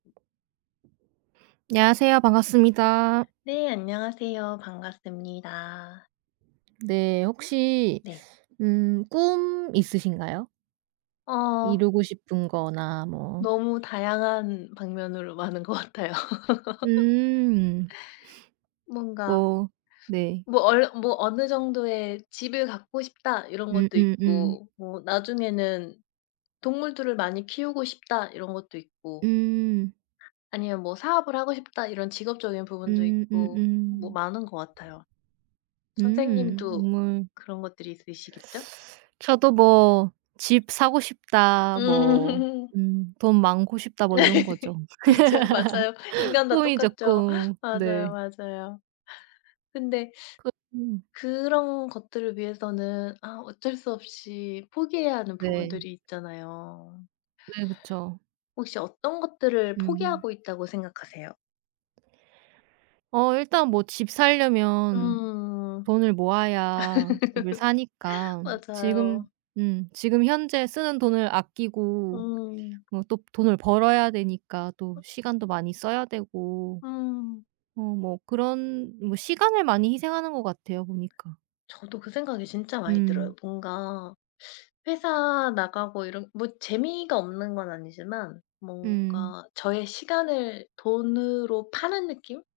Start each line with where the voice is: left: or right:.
right: 안녕하세요. 반갑습니다.
left: 네. 안녕하세요. 반갑습니다.
right: 네. 혹시
left: 네.
right: 음 꿈 있으신가요?
left: 어.
right: 이루고 싶은 거나 뭐.
left: 너무 다양한 방면으로 많은 것 같아요.
right: 음.
left: 뭔가
right: 뭐 네.
left: 뭐 얼르 뭐 '어느 정도의 집을 갖고 싶다.' 이런 것도
right: 음음음.
left: 있고 뭐 '나중에는 동물들을 많이 키우고 싶다.' 이런 것도 있고
right: 음.
left: 아니면 뭐 '사업을 하고 싶다.' 이런 직업적인 부분도
right: 음.
left: 있고 뭐
right: 음음.
left: 많은 것 같아요.
right: 음.
left: 선생님도
right: 물
left: 그런 것들이 있으시겠죠?
right: 저도 뭐 '집 사고 싶다.' 뭐
left: 음.
right: 음 '돈 많고 싶다.' 뭐 이런 거죠.
left: 그쵸. 맞아요. 인간 다
right: 꿈이죠
left: 똑같죠.
right: 꿈.
left: 맞아요,
right: 네.
left: 맞아요. 근데
right: 그 음.
left: 그런 것들을 위해서는 아 어쩔 수 없이 포기해야 하는
right: 네.
left: 부분들이 있잖아요.
right: 네. 그쵸.
left: 혹시 어떤 것들을
right: 음.
left: 포기하고 있다고 생각하세요?
right: 어 일단 뭐 집 사려면
left: 음.
right: 돈을 모아야 집을 사니까 지금
left: 맞아요.
right: 음 지금 현재 쓰는 돈을 아끼고
left: 음.
right: 뭐 또 돈을 벌어야 되니까 또
left: 어.
right: 시간도 많이 써야 되고
left: 음.
right: 어 뭐 그런 뭐 시간을 많이 희생하는 것 같아요 보니까.
left: 저도 그 생각이 진짜 많이
right: 음.
left: 들어요. 뭔가 회사 나가고 이런 뭐 재미가 없는 건 아니지만
right: 음.
left: 뭔가 저의 시간을 돈으로 파는 느낌?